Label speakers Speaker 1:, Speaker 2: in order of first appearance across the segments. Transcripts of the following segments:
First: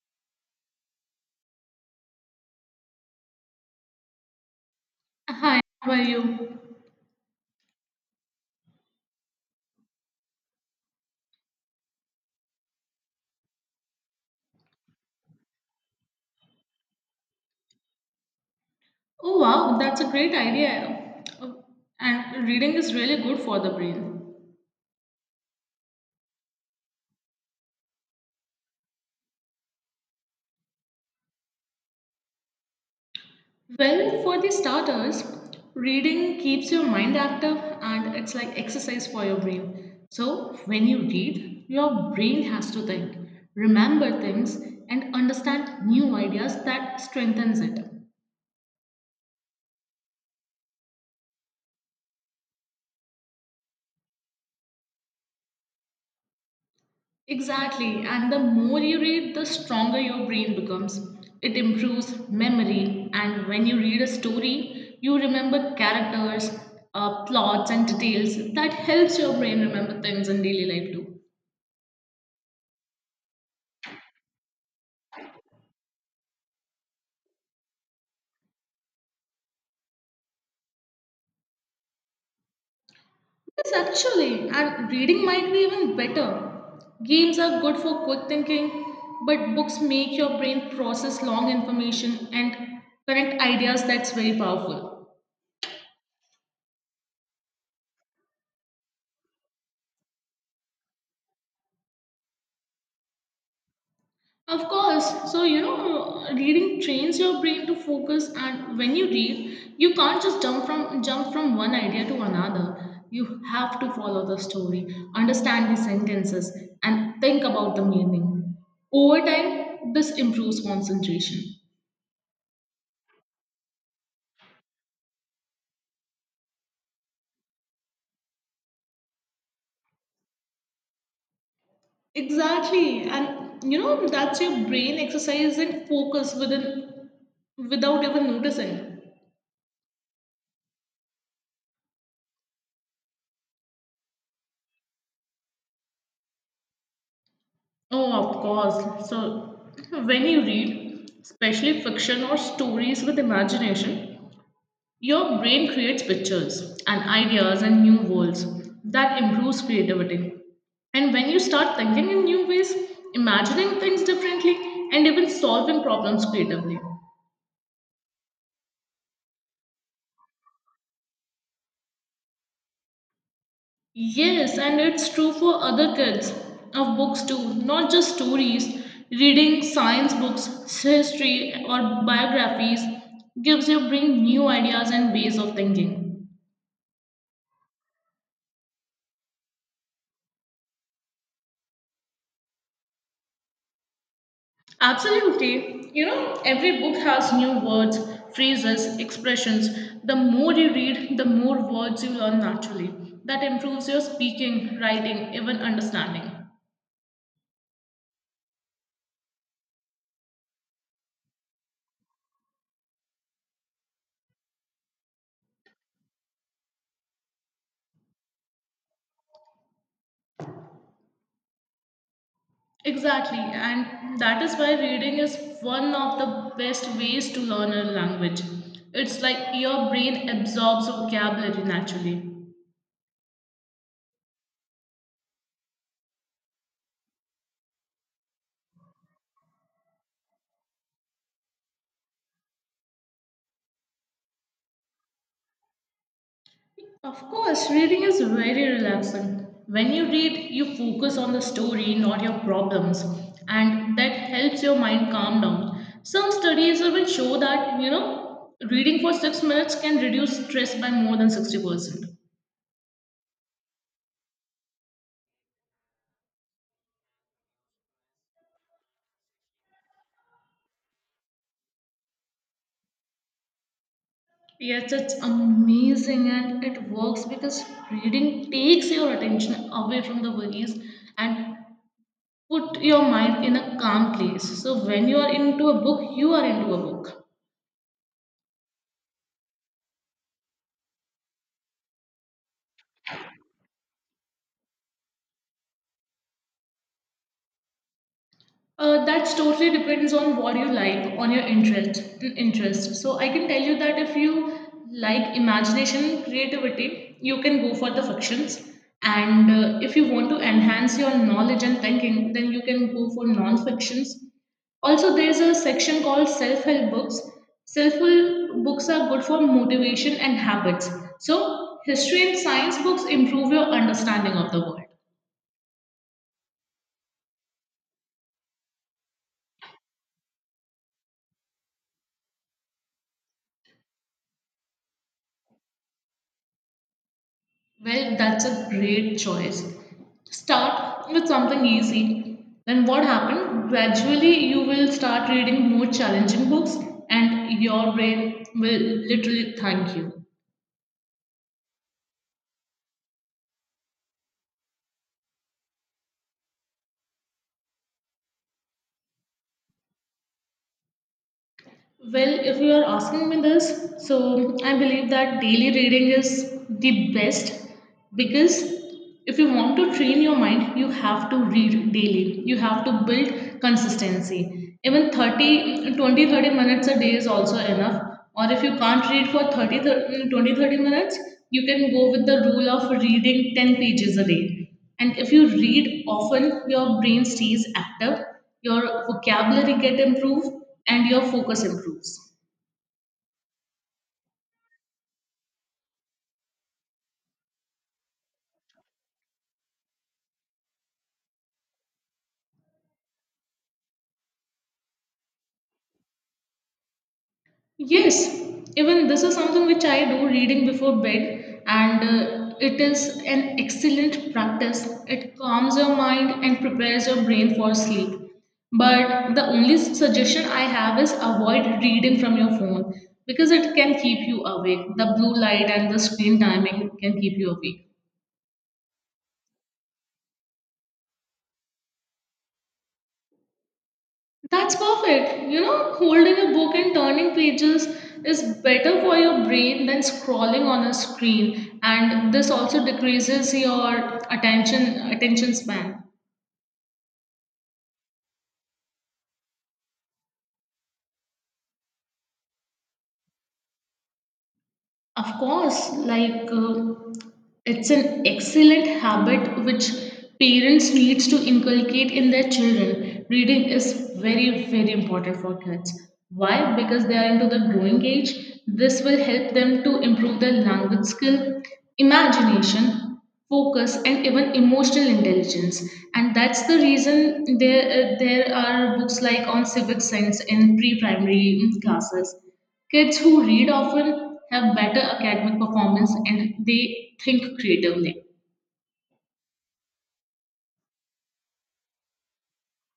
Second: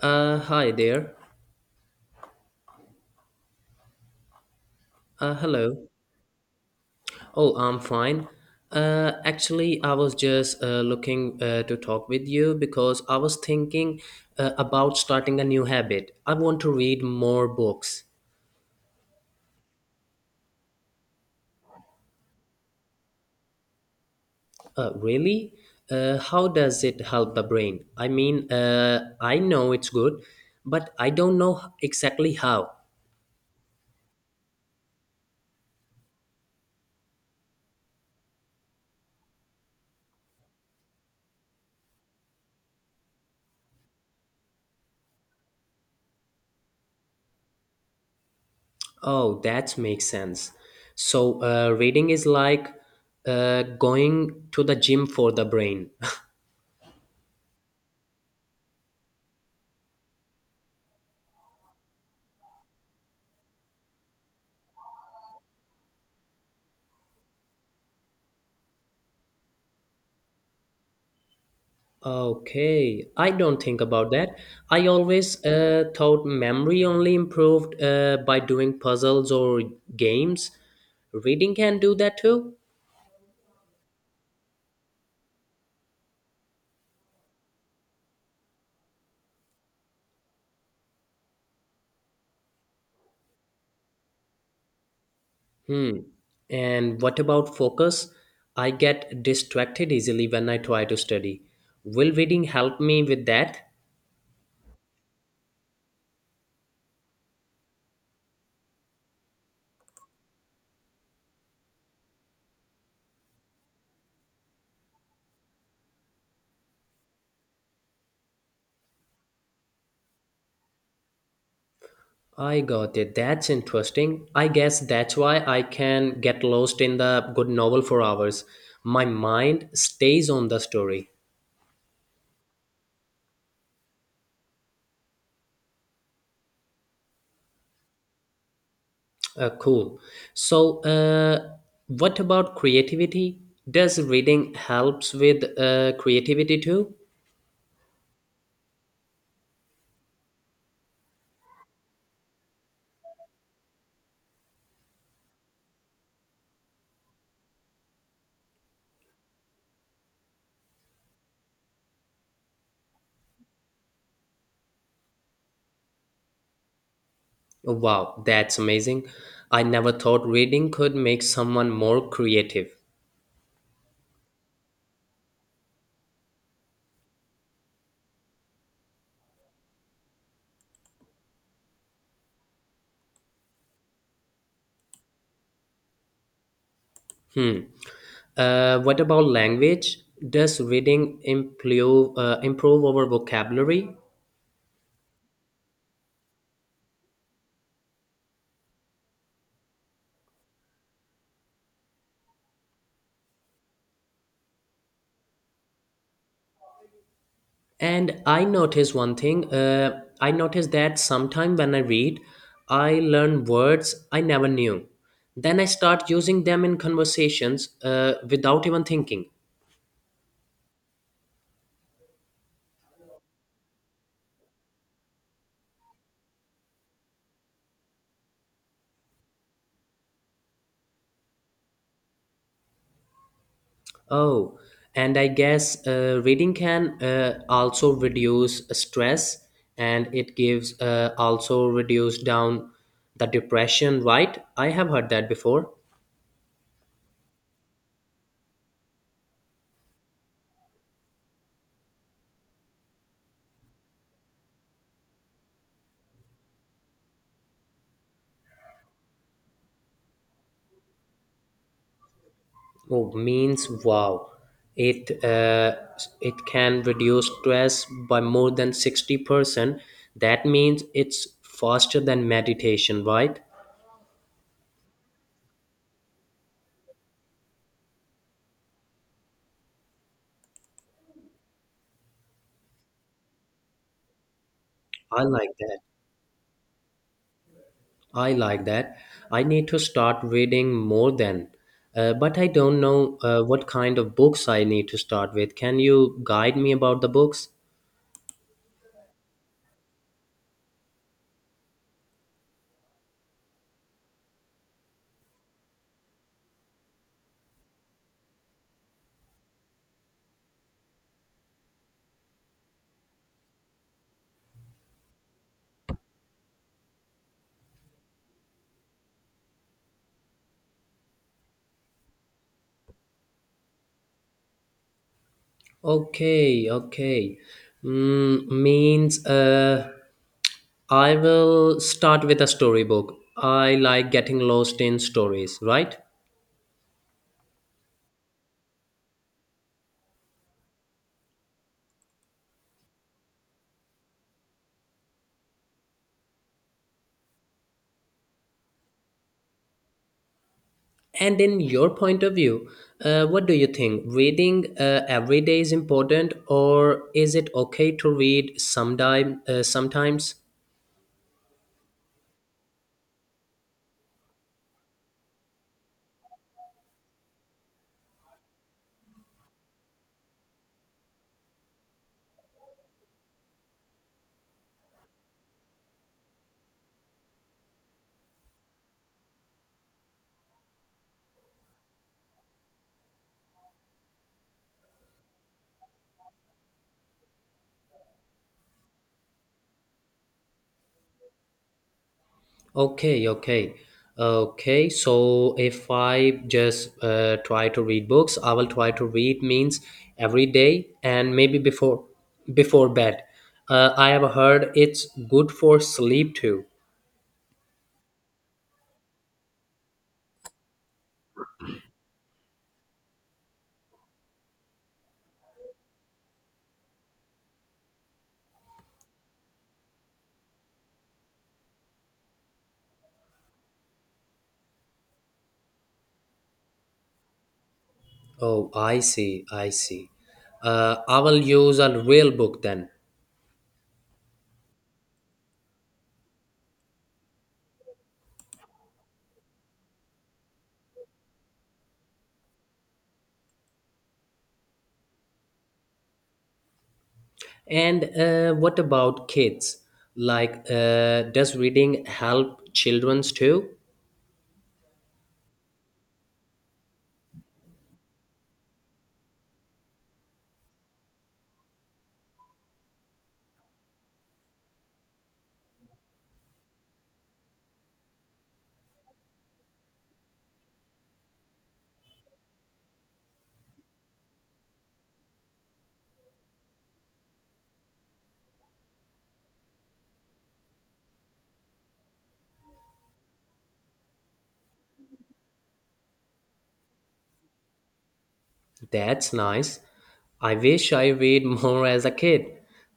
Speaker 1: Hi there. Uh,
Speaker 2: Hi,
Speaker 1: hello.
Speaker 2: how are you?
Speaker 1: Oh, I'm fine. Actually, I was just looking to talk with you because I was thinking about starting a new habit. I want to read more books.
Speaker 2: Oh wow, that's a great idea. Oh, And reading is really good for the brain.
Speaker 1: Really? How does it help the brain? I mean, I know it's good, but I don't know exactly how.
Speaker 2: Well, for the starters, reading keeps your mind active and it's like exercise for your brain. So, when you read, your brain has to think, remember things and understand new ideas that strengthens it.
Speaker 1: Oh, that makes sense. So, reading is like going to the gym for the brain.
Speaker 2: Exactly, and the more you read, the stronger your brain becomes. It improves memory, and when you read a story, you remember characters, plots, and details. That helps your brain remember things in daily life too.
Speaker 1: Okay, I don't think about that. I always thought memory only improved by doing puzzles or games. Reading can do that too.
Speaker 2: Yes, actually, and reading might be even better. Games are good for quick thinking, but books make your brain process long information and connect ideas that's very powerful.
Speaker 1: Hmm. And what about focus? I get distracted easily when I try to study. Will reading help me with that?
Speaker 2: Of course. So, you know, reading trains your brain to focus and when you read, you can't just jump from one idea to another. You have to follow the story, understand the sentences and think about the meaning. Over time, this improves concentration.
Speaker 1: I got it. That's interesting. I guess that's why I can get lost in the good novel for hours. My mind stays on the story.
Speaker 2: Exactly. And you know, that's your brain exercising focus within without even noticing.
Speaker 1: Cool. So, what about creativity? Does reading helps with creativity too?
Speaker 2: Oh, of course. So, when you read, especially fiction or stories with imagination, your brain creates pictures and ideas and new worlds that improves creativity. And when you start thinking in new ways, imagining things differently, and even solving problems creatively.
Speaker 1: Wow, that's amazing. I never thought reading could make someone more creative.
Speaker 2: Yes, and it's true for other kids of books too, not just stories. Reading science books, history, or biographies gives your brain new ideas and ways of thinking.
Speaker 1: Hmm. What about language? Does reading improve our vocabulary?
Speaker 2: Absolutely. You know, every book has new words, phrases, expressions. The more you read, the more words you learn naturally. That improves your speaking, writing, even understanding.
Speaker 1: And I notice one thing. I notice that sometime when I read, I learn words I never knew. Then I start using them in conversations without even thinking.
Speaker 2: Exactly, and that is why reading is one of the best ways to learn a language. It's like your brain absorbs vocabulary naturally.
Speaker 1: Oh, and I guess reading can also reduce stress, and it gives also reduce down the depression. Right? I have heard that before.
Speaker 2: Of course, reading is very relaxing. When you read, you focus on the story, not your problems, and that helps your mind calm down. Some studies even show that, you know, reading for 6 minutes can reduce stress by more than 60%.
Speaker 1: Oh, means wow. It uh, it can reduce stress by more than 60%. That means it's faster than meditation, right?
Speaker 2: Yes, it's amazing and it works because reading takes your attention away from the worries and put your mind in a calm place. So when you
Speaker 1: I
Speaker 2: are
Speaker 1: like
Speaker 2: into
Speaker 1: that.
Speaker 2: a book, you are into a book.
Speaker 1: I like that. I need to start reading more then. But I don't know what kind of books I need to start with. Can you guide me about the books?
Speaker 2: That's totally depends on what you like, on your interest. So I can tell you that if you like imagination, creativity, you can go for the fictions. And if you want to enhance your knowledge and thinking, then you can go for non-fictions. Also, there's a section called self-help books. Self-help books are good for motivation and habits. So history and science books improve your understanding of the world.
Speaker 1: Okay, okay. Mm, means I will start with a storybook. I like getting lost in stories, right?
Speaker 2: Well, that's a great choice. Start with something easy. Then what happened? Gradually, you will start reading more challenging books, and your brain will literally thank you.
Speaker 1: And in your point of view, what do you think? Reading every day is important, or is it okay to read sometime, sometimes?
Speaker 2: Well, if you are asking me this, so I believe that daily reading is the best because if you want to train your mind, you have to read daily. You have to build consistency. Even 30, 20, 30 minutes a day is also enough. Or if you can't read for 30, 30 20, 30 minutes, you can go with the rule of reading 10 pages a day. And if you read often, your brain stays active, your vocabulary get improved, and your focus improves.
Speaker 1: Okay, okay. Okay, so if I just try to read books, I will try to read means every day and maybe before bed. I have heard it's good for sleep too.
Speaker 2: Yes, even this is something which I do reading before bed, and it is an excellent practice. It calms your mind and prepares your brain for sleep. But the only suggestion I have is avoid reading from your phone because it can keep you awake. The blue light and the screen timing can keep you awake.
Speaker 1: Oh, I see, I see. I will use a real book then.
Speaker 2: That's perfect. You know, holding a book and turning pages is better for your brain than scrolling on a screen and this also decreases your attention span.
Speaker 1: And what about kids? Like, does reading help childrens too?
Speaker 2: Of course, like it's an excellent habit which parents needs to inculcate in their children. Reading is very important for kids. Why? Because they are into the growing age. This will help them to improve their language skill, imagination, focus, and even emotional intelligence. And that's the reason there are books like on civic science in pre-primary classes. Kids who read often have better academic performance and they think creatively.
Speaker 1: That's nice. I wish I read more as a kid.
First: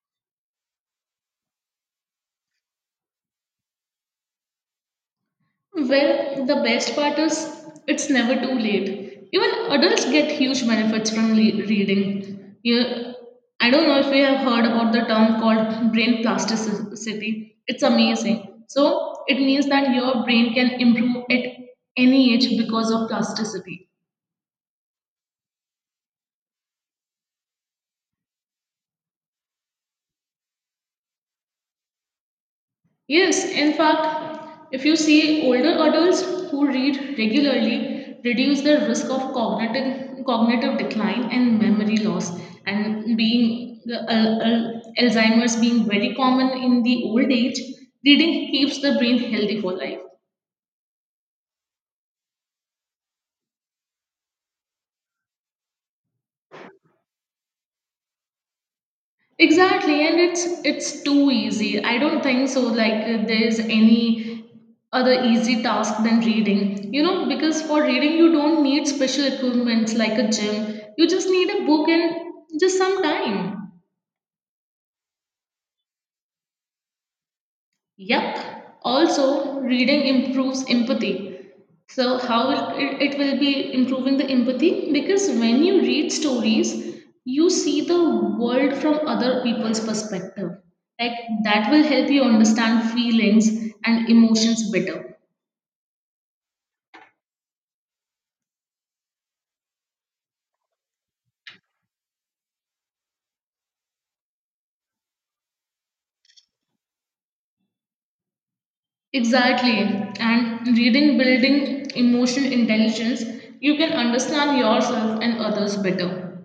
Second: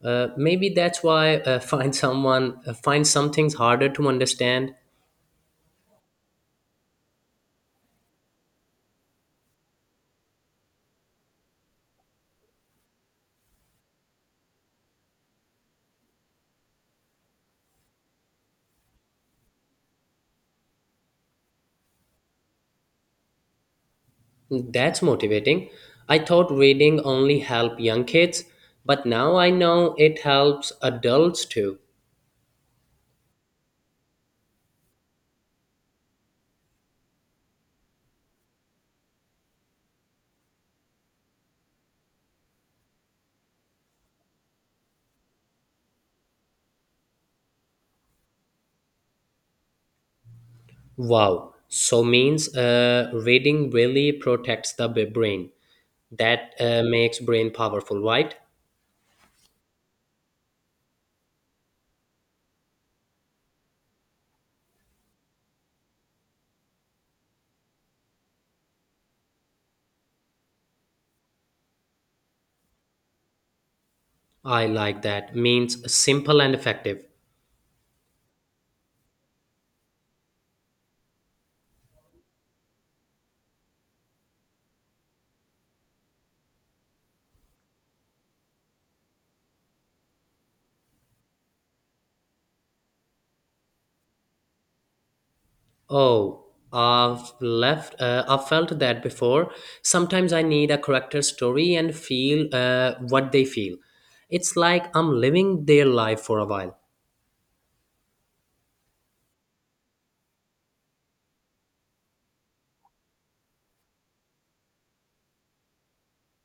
Speaker 1: Maybe that's why find someone find some things harder to understand.
Speaker 2: Well, the best part is it's never too late. Even adults get huge benefits from reading. You, I don't know if you have heard about the term called brain plasticity. It's amazing. So, it means that your brain can improve at any age because of plasticity.
Speaker 1: That's motivating. I thought reading only helped young kids, but now I know it helps adults too.
Speaker 2: Yes, in fact, if you see older adults who read regularly reduce their risk of cognitive decline and memory loss and being the Alzheimer's being very common in the old age, reading keeps the brain healthy for life.
Speaker 1: Wow. So means reading really protects the brain. That makes brain powerful, right?
Speaker 2: Exactly, and it's too easy. I don't think so. Like there's any other easy task than reading. You know, because for reading you don't need special equipments like a gym. You just need a book and just some time.
Speaker 1: I like that. Means simple and effective.
Speaker 2: Yup. Also, reading improves empathy. So, how it will be improving the empathy? Because when you read stories, you see the world from other people's perspective. Like, that will help you understand feelings and emotions better.
Speaker 1: Oh, I've left. I've felt that before. Sometimes I need a character story and feel what they feel. It's like I'm living their life for a while.
Speaker 2: Exactly. And reading, building emotional intelligence, you can understand yourself and others better.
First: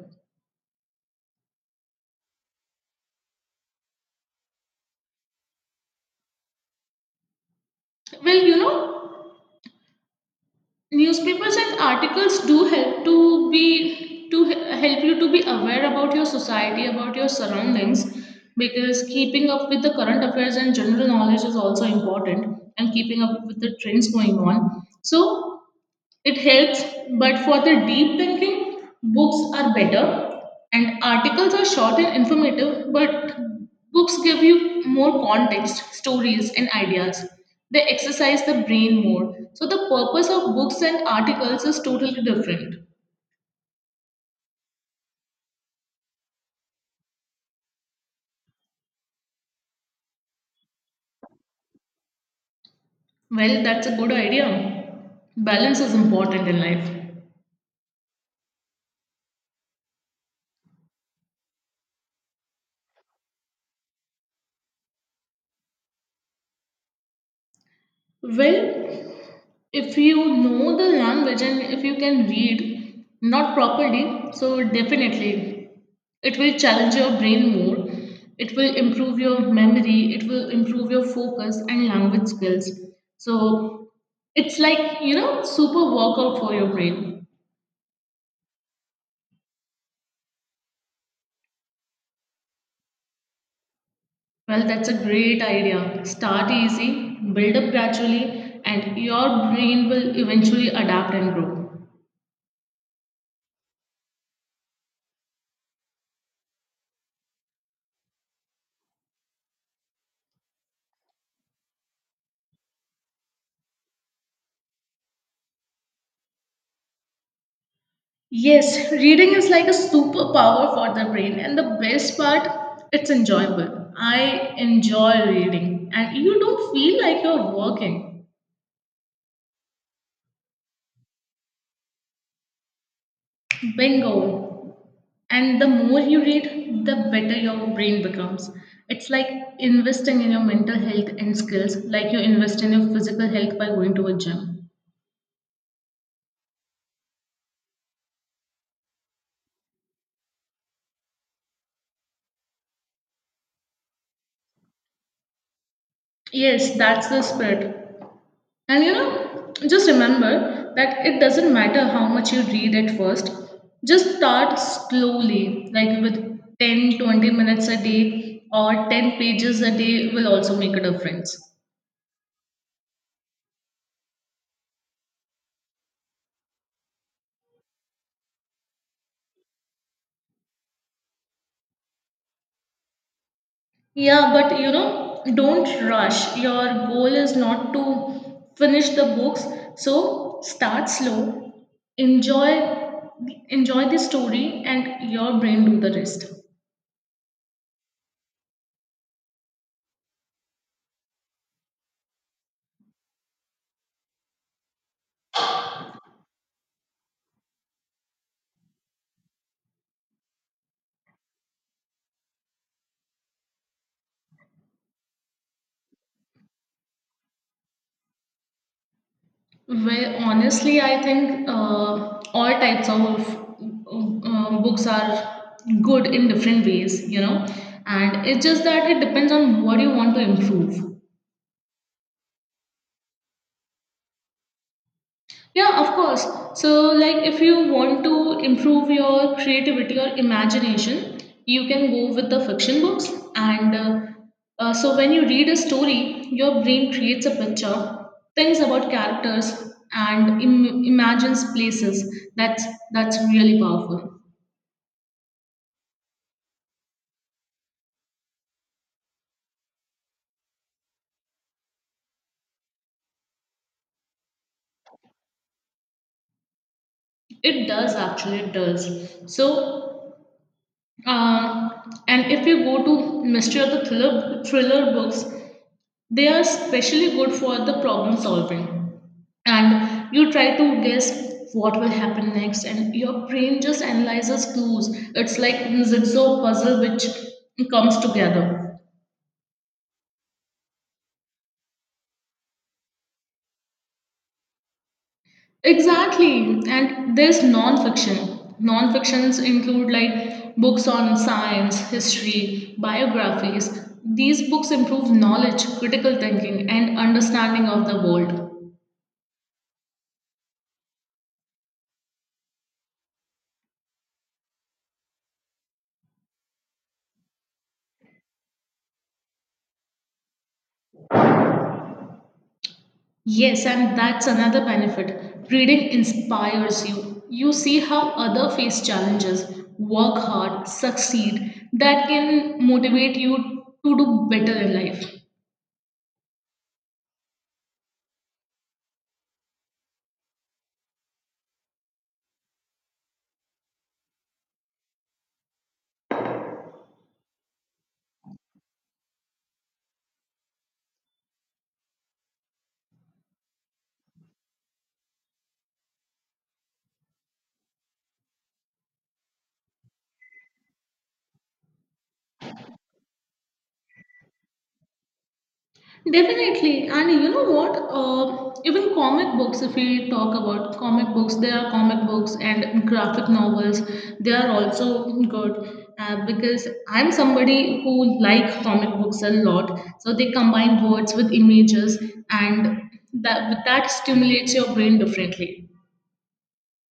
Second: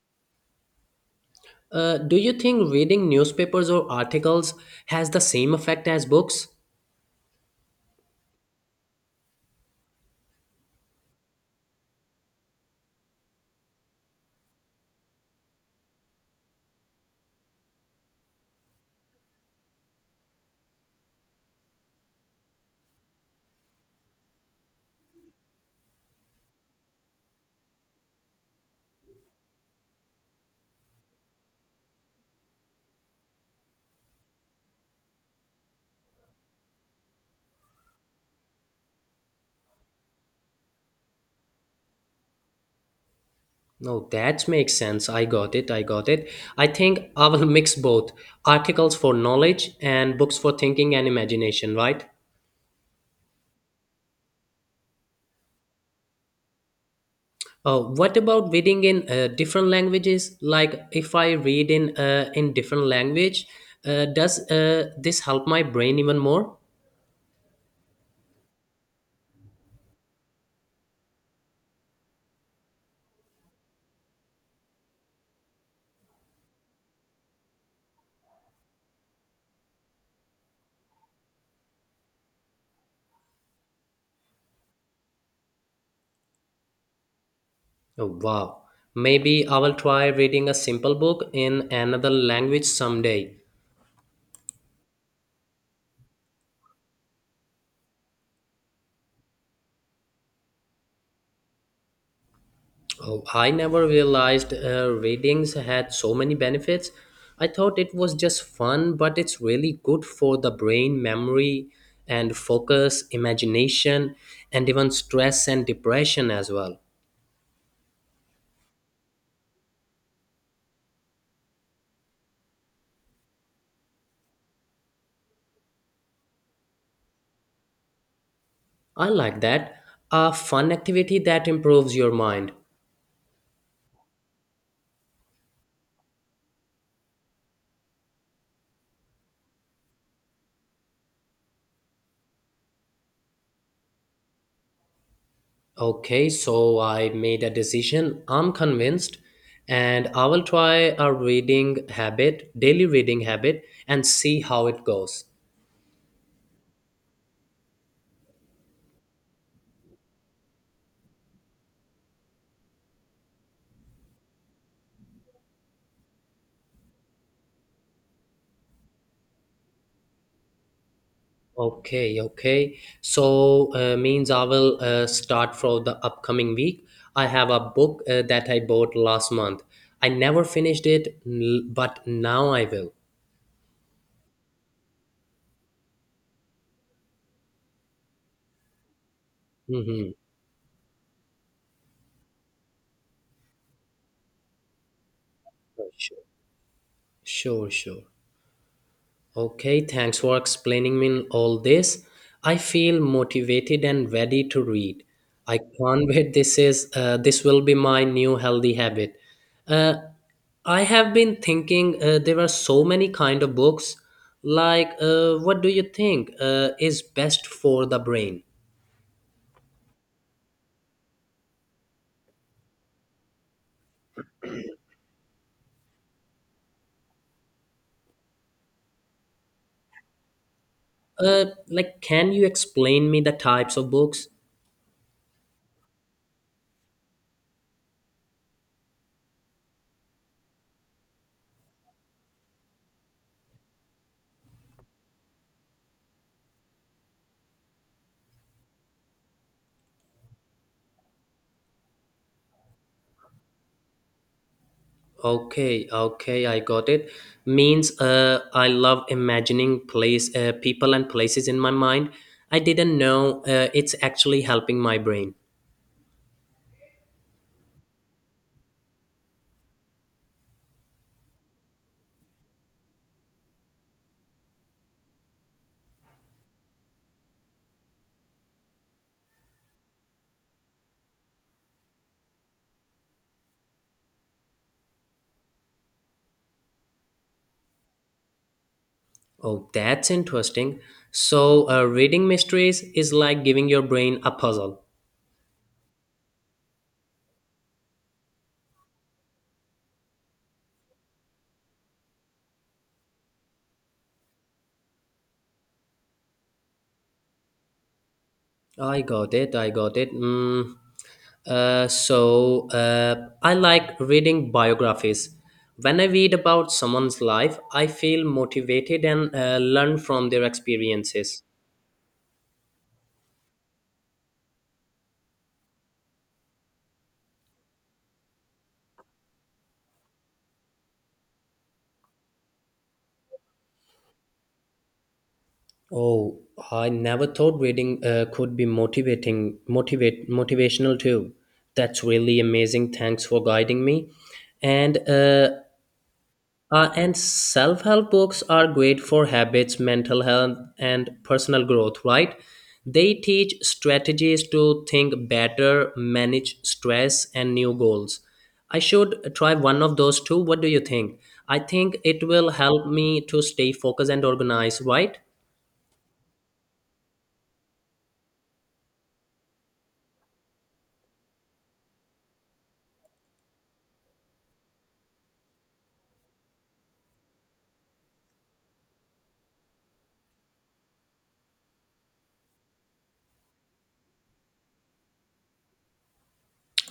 Speaker 1: Do you think reading newspapers or articles has the same effect as books?
Speaker 2: Well, you know, newspapers and articles do help to be to he- help you to be aware about your society about your surroundings because keeping up with the current affairs and general knowledge is also important and keeping up with the trends going on so it helps, but for the deep thinking, books are better and articles are short and informative, but books give you more context, stories, and ideas. They exercise the brain more. So, the purpose of books and articles is totally different.
Speaker 1: No, that makes sense. I got it. I got it. I think I will mix both articles for knowledge and books for thinking and imagination, right?
Speaker 2: Well, that's a good idea. Balance is important in life.
Speaker 1: What about reading in different languages? Like if I read in different language, does this help my brain even more?
Speaker 2: Well, if you know the language and if you can read not properly, so definitely it will challenge your brain more. It will improve your memory. It will improve your focus and language skills. So it's like, you know, super workout for your brain.
Speaker 1: Oh, wow. Maybe I will try reading a simple book in another language someday.
Speaker 2: Well, that's a great idea. Start easy, build up gradually, and your brain will eventually adapt and grow.
Speaker 1: Oh, I never realized readings had so many benefits. I thought it was just fun, but it's really good for the brain, memory, and focus, imagination, and even stress and depression as well.
Speaker 2: Yes, reading is like a superpower for the brain, and the best part, it's enjoyable. I enjoy reading, and you don't feel like you're working.
Speaker 1: I like that. A fun activity that improves your mind.
Speaker 2: Bingo. And the more you read, the better your brain becomes. It's like investing in your mental health and skills, like you invest in your physical health by going to a gym.
Speaker 1: Okay, so I made a decision. I'm convinced, and I will try a reading habit, daily reading habit, and see how it goes.
Speaker 2: Yes, that's the spirit. And you know, just remember that it doesn't matter how much you read at first. Just start slowly, like with 10, 20 minutes a day or 10 pages a day will also make a difference.
Speaker 1: Okay, okay. So means I will start for the upcoming week. I have a book that I bought last month. I never finished it, but now I will.
Speaker 2: Yeah, but you know, don't rush. Your goal is not to finish the books,
Speaker 1: Mm-hmm.
Speaker 2: so start slow. Enjoy enjoy the story and your brain do the
Speaker 1: Sure,
Speaker 2: rest.
Speaker 1: sure, sure. Okay, thanks for explaining me all this. I feel motivated and ready to read. I can't wait. This will be my new healthy habit. Uh, I have been thinking there are so many kind of books. Like, what do you think is best for the brain?
Speaker 2: Well, honestly, I think all types of books are good in different ways, you know, and it's just that it depends on what you want to improve.
Speaker 1: Like, can you explain me the types of books?
Speaker 2: Yeah, of course. So, like, if you want to improve your creativity or imagination, you can go with the fiction books. And so, when you read a story, your brain creates a picture, thinks about characters, and imagines places. That's that's really powerful.
Speaker 1: Okay, okay, I got it. Means I love imagining place, people and places in my mind. I didn't know it's actually helping my brain.
Speaker 2: It does actually, it does. So, um, and if you go to mystery or the thriller books, they are especially good for the problem solving and you try to guess what will happen next and your brain just analyzes clues. It's like zigzag puzzle which comes together.
Speaker 1: Oh, that's interesting. So, reading mysteries is like giving your brain a puzzle.
Speaker 2: Exactly, and there's non-fictions include like books on science, history, biographies. These books improve knowledge, critical thinking and understanding of the world.
Speaker 1: I got it. I got it. Mm. So I like reading biographies. When I read about someone's life, I feel motivated and learn from their experiences.
Speaker 2: Yes, and that's another benefit. Reading inspires you. You see how other face challenges, work hard, succeed. That can motivate you to do better in life.
Speaker 1: Oh, I never thought reading could be motivational too. That's really amazing. Thanks for guiding me. And And self help books are great for habits, mental health, and personal growth, right? They teach strategies to think better, manage stress, and new goals. I should try one of those two. What do you think? I think it will help me to stay focused and organized, right?
Speaker 2: Definitely, and you know what? Even comic books, if we talk about comic books, there are comic books and graphic novels. They are also good because I'm somebody who like comic books a lot. So they combine words with images, and that stimulates your brain differently.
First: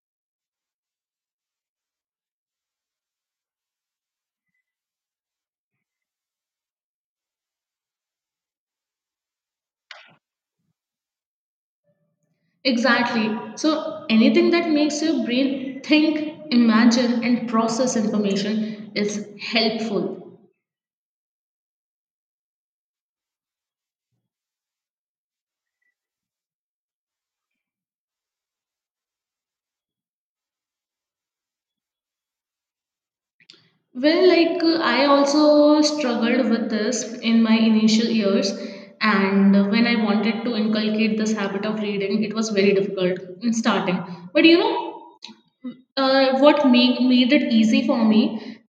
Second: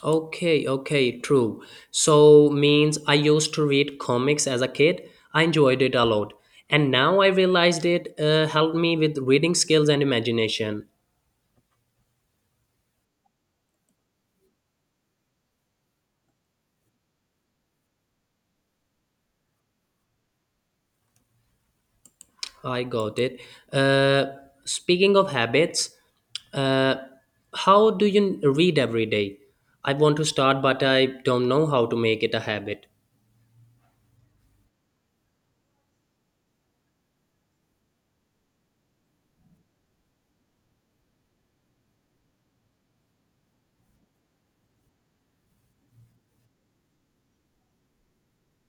Speaker 1: Okay, okay, true. So means I used to read comics as a kid. I enjoyed it a lot. And now I realized it helped me with reading skills and imagination.
Speaker 2: Exactly. So anything that makes your brain think, imagine, and process information is helpful.
Speaker 1: I got it. Uh, speaking of habits, uh, how do you read every day? I want to start, but I don't know how to make it a habit.
Speaker 2: Well, like I also struggled with this in my initial years, and when I wanted to inculcate this habit of reading, it was very difficult in starting. But what made it easy for me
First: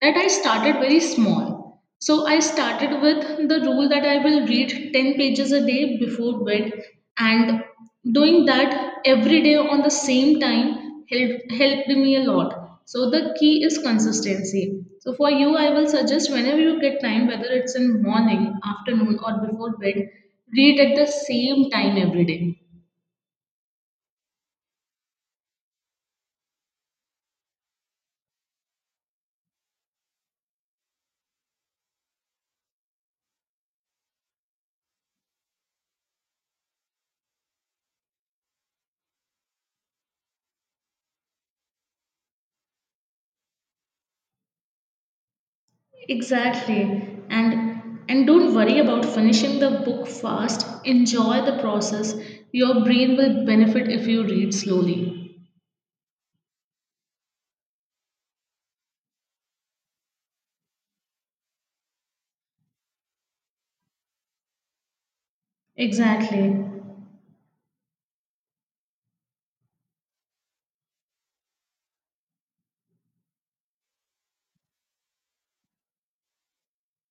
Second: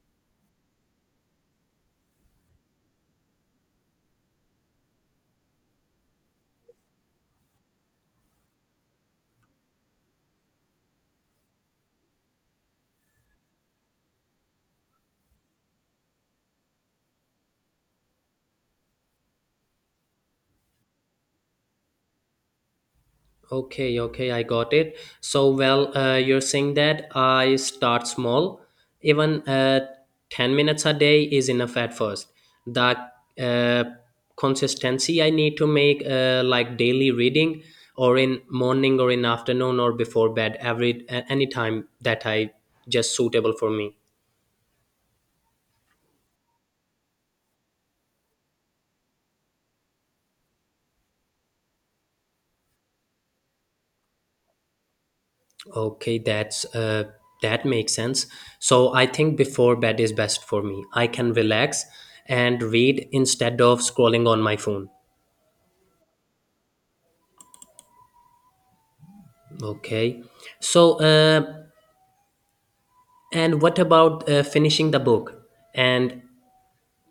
Speaker 2: that I started very small so I started with the rule that I will read 10 pages a day before bed and doing that every day on the same time helped me a lot. So the key is consistency. So for you I will suggest whenever you get time, whether it's in morning, afternoon, or before bed, read at the same time every day.
Speaker 1: Okay, okay, I got it. So, well, you're saying that I start small. Even 10 minutes a day is enough at first. The uh, consistency I need to make, like daily reading, or in morning, or in afternoon, or before bed, every any time that I just suitable for me.
Speaker 2: Exactly. And don't worry about finishing the book fast. Enjoy the process. Your brain will benefit if you read slowly.
Speaker 1: Okay, that's that makes sense. So I think before bed is best for me. I can relax and read instead of scrolling on my phone.
Speaker 2: Exactly.
Speaker 1: Okay. So and what about finishing the book? And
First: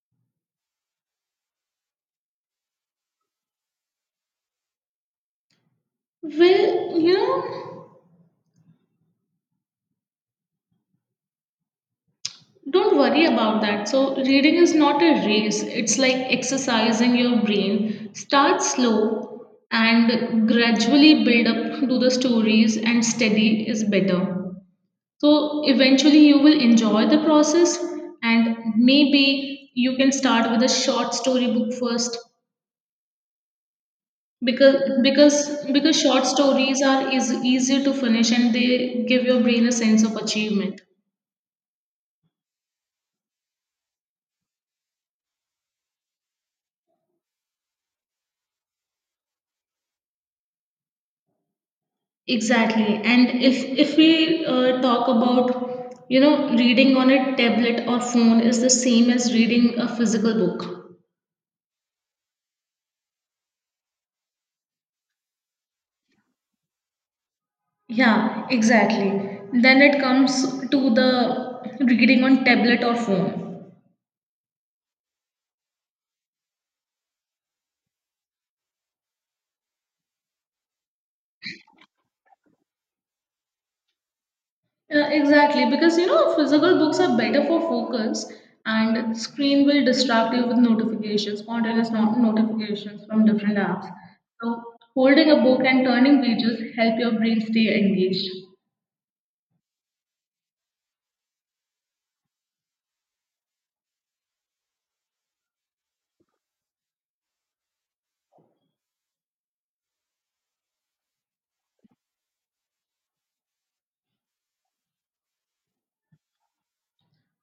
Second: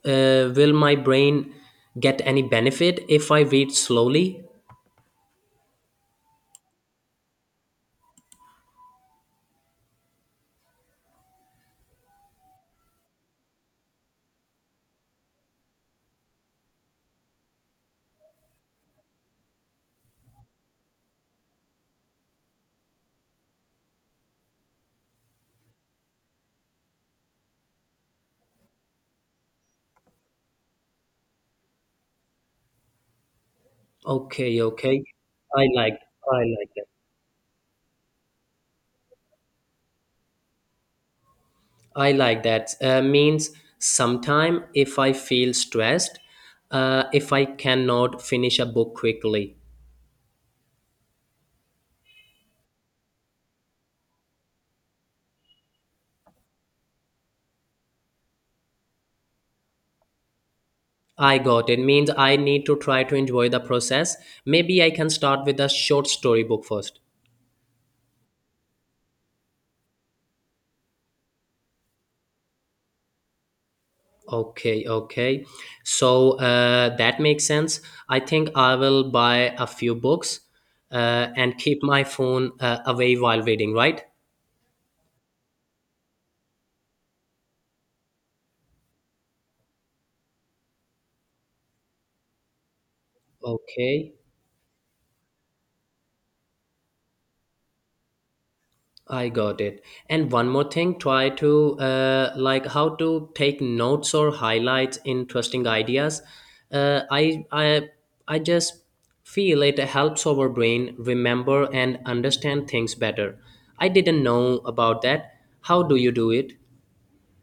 Speaker 1: will my brain get any benefit if I read slowly?
Speaker 2: Well, you know, don't worry about that. So reading is not a race. It's like exercising your brain. Start slow and gradually build up to the stories and steady is better. So eventually you will enjoy the process, and maybe you can start with a short story book first
Speaker 1: Okay,
Speaker 2: because
Speaker 1: okay.
Speaker 2: because
Speaker 1: I like
Speaker 2: because short
Speaker 1: I like
Speaker 2: stories are is easier to finish and they give your brain a sense of achievement.
Speaker 1: I like that. Means sometime if I feel stressed, if I cannot finish a book quickly.
Speaker 2: Exactly. And if we talk about reading on a tablet or phone is the same as reading a physical book.
Speaker 1: I got it. Means I need to try to enjoy the process. Maybe I can start with a short story book first.
Speaker 2: Yeah, exactly. Then it comes to the reading on tablet or phone.
Speaker 1: Okay, okay. So that makes sense. I think I will buy a few books and keep my phone away while reading, right?
Speaker 2: Yeah, exactly, because physical books are better for focus, and screen will distract you with notifications, spontaneous notifications from different apps.
Speaker 1: Okay.
Speaker 2: So holding a book and turning pages help your brain stay engaged.
Speaker 1: I got it. And one more thing, try to like how to take notes or highlight interesting ideas. Uh, I I I just feel it helps our brain remember and understand things better. I didn't know about that. How do you do it?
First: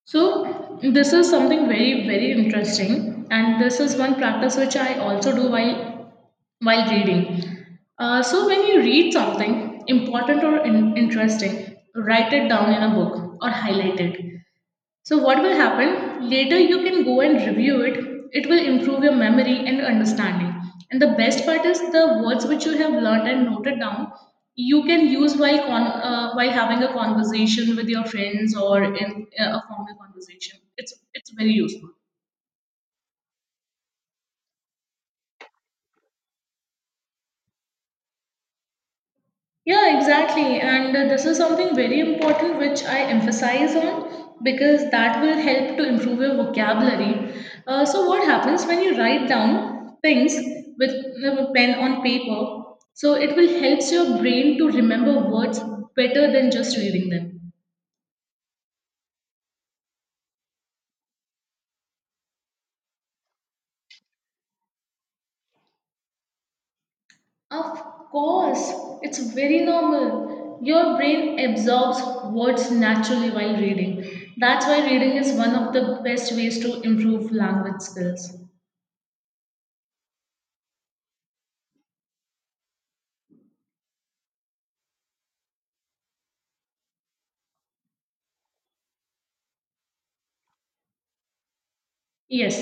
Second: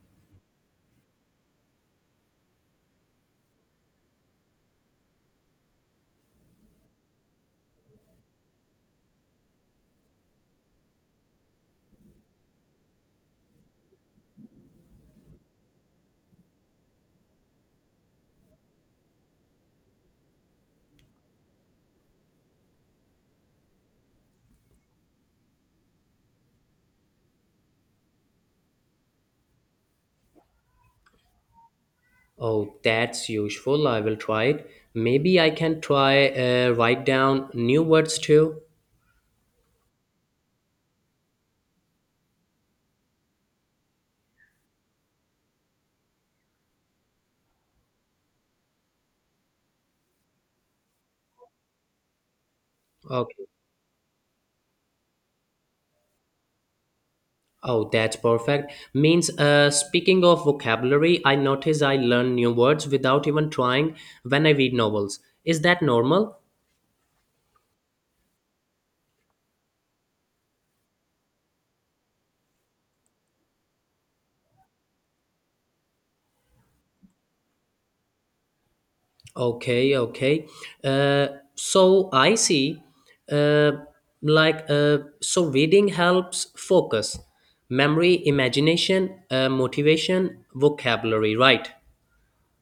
Speaker 2: So this is something very very interesting, and this is one practice which I also do while reading. So when you read something important or interesting, write it down in a book or highlight it. So, what will happen later, you can go and review it, it will improve your memory and understanding. And the best part is the words which you have learned and noted down, you can use while while having a conversation with your friends or in a formal conversation. It's very useful.
Speaker 1: Oh, that's useful. I will try it. Maybe I can try write down new words too.
Speaker 2: Yeah, exactly. And this is something very important which I emphasize on because that will help to improve your vocabulary. So, what happens when you write down things with a pen on paper? So, it
Speaker 1: Okay.
Speaker 2: will helps your brain to remember words better than just reading them.
Speaker 1: Oh, that's perfect. Means, speaking of vocabulary, I notice I learn new words without even trying when I read novels. Is that normal?
Speaker 2: Of course, it's very normal. Your brain absorbs words naturally while reading. That's why reading is one of the best ways to improve language skills.
Speaker 1: Okay, okay. Uh, so I see. Uh, like, so reading helps focus, memory, imagination, motivation, vocabulary, right?
Speaker 2: Yes.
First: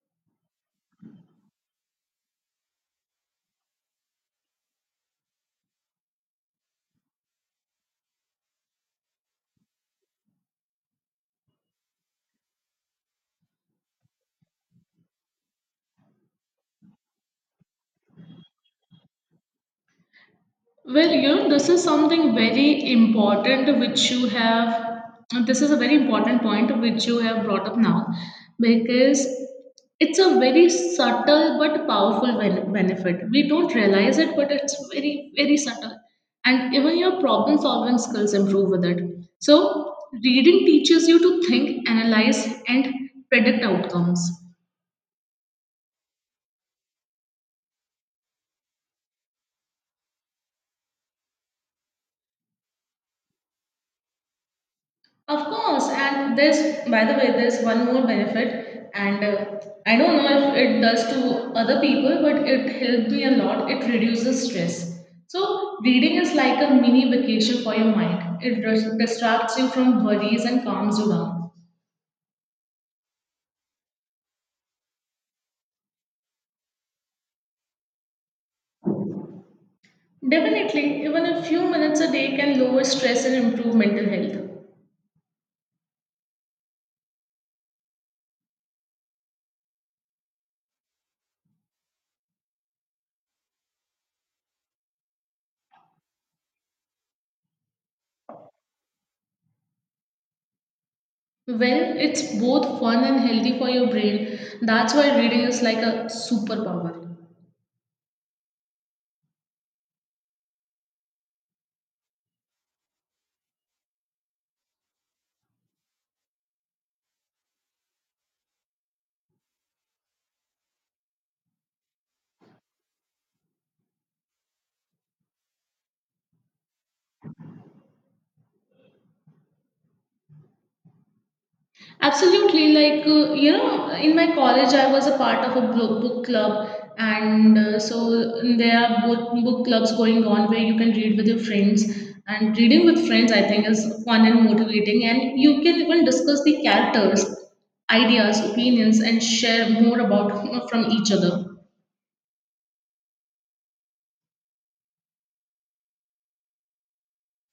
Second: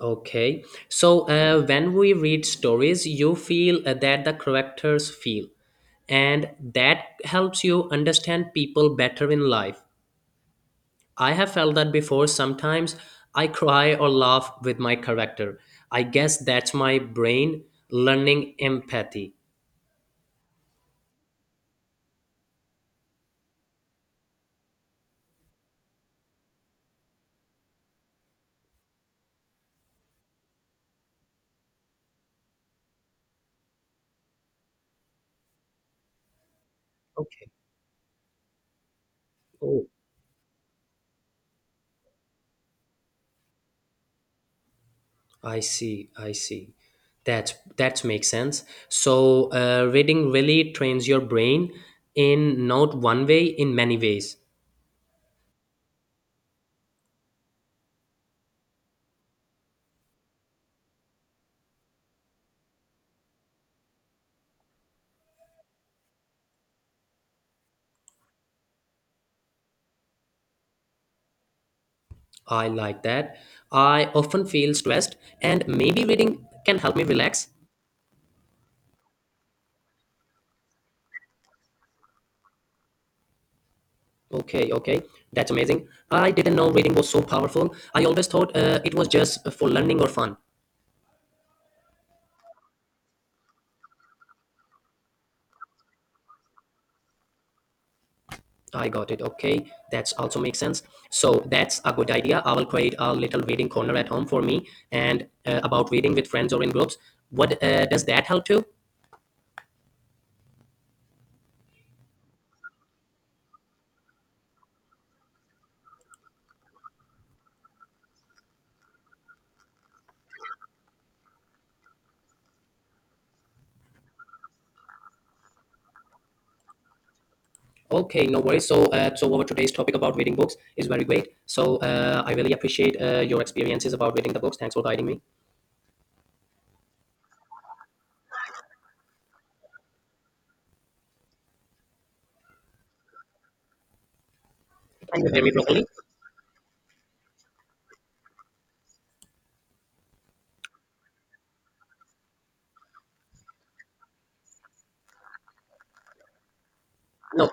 Speaker 1: Okay. So when we read stories, you feel that the characters feel, and that helps you understand people better in life. I have felt that before. Sometimes I cry or laugh with my character. I guess that's my brain learning empathy.
Speaker 2: This is something very important which you have, this is a very important point which you have brought up now because it's a very subtle but powerful benefit. We don't realize it, but it's very, very subtle. And even your
Speaker 1: Okay.
Speaker 2: problem solving skills improve with it.
Speaker 1: Oh,
Speaker 2: So, reading teaches you to think, analyze, and predict outcomes.
Speaker 1: I see. I see. That's that makes sense. So reading really trains your brain in not one way, in many ways.
Speaker 2: Of course, and there's, by the way, there's one more benefit, and I don't know if it does to other people, but it helped me a lot. It reduces stress. So, reading is like a mini vacation for your mind. It distracts you from worries and calms you down.
Speaker 1: I like that. I often feel stressed, and maybe reading can help me relax.
Speaker 2: Definitely, even a few minutes a day can lower stress and improve mental health.
Speaker 1: Okay, okay, that's amazing. I didn't know reading was so powerful. I always thought it was just for learning or fun. I got it. Okay, that's also makes sense. So that's a
Speaker 2: Well,
Speaker 1: good
Speaker 2: it's
Speaker 1: idea. I will
Speaker 2: both
Speaker 1: create
Speaker 2: fun
Speaker 1: a
Speaker 2: and
Speaker 1: little
Speaker 2: healthy for
Speaker 1: reading
Speaker 2: your
Speaker 1: corner at home
Speaker 2: brain.
Speaker 1: for me
Speaker 2: That's why
Speaker 1: and
Speaker 2: reading is like
Speaker 1: about
Speaker 2: a
Speaker 1: reading with friends or in groups.
Speaker 2: superpower.
Speaker 1: What does that help too? Okay, no worries. So, so our today's topic about reading books is very great. So, I really
Speaker 2: Absolutely.
Speaker 1: appreciate your experiences
Speaker 2: In
Speaker 1: about reading
Speaker 2: my
Speaker 1: the books.
Speaker 2: college,
Speaker 1: Thanks for
Speaker 2: I was
Speaker 1: guiding
Speaker 2: a
Speaker 1: me.
Speaker 2: part of a book club. And so there are both book clubs going on where you can read with your friends. And reading with friends, I think, is fun and motivating. And you can even discuss the characters, ideas, opinions, and share more about from each other.
Speaker 1: No, no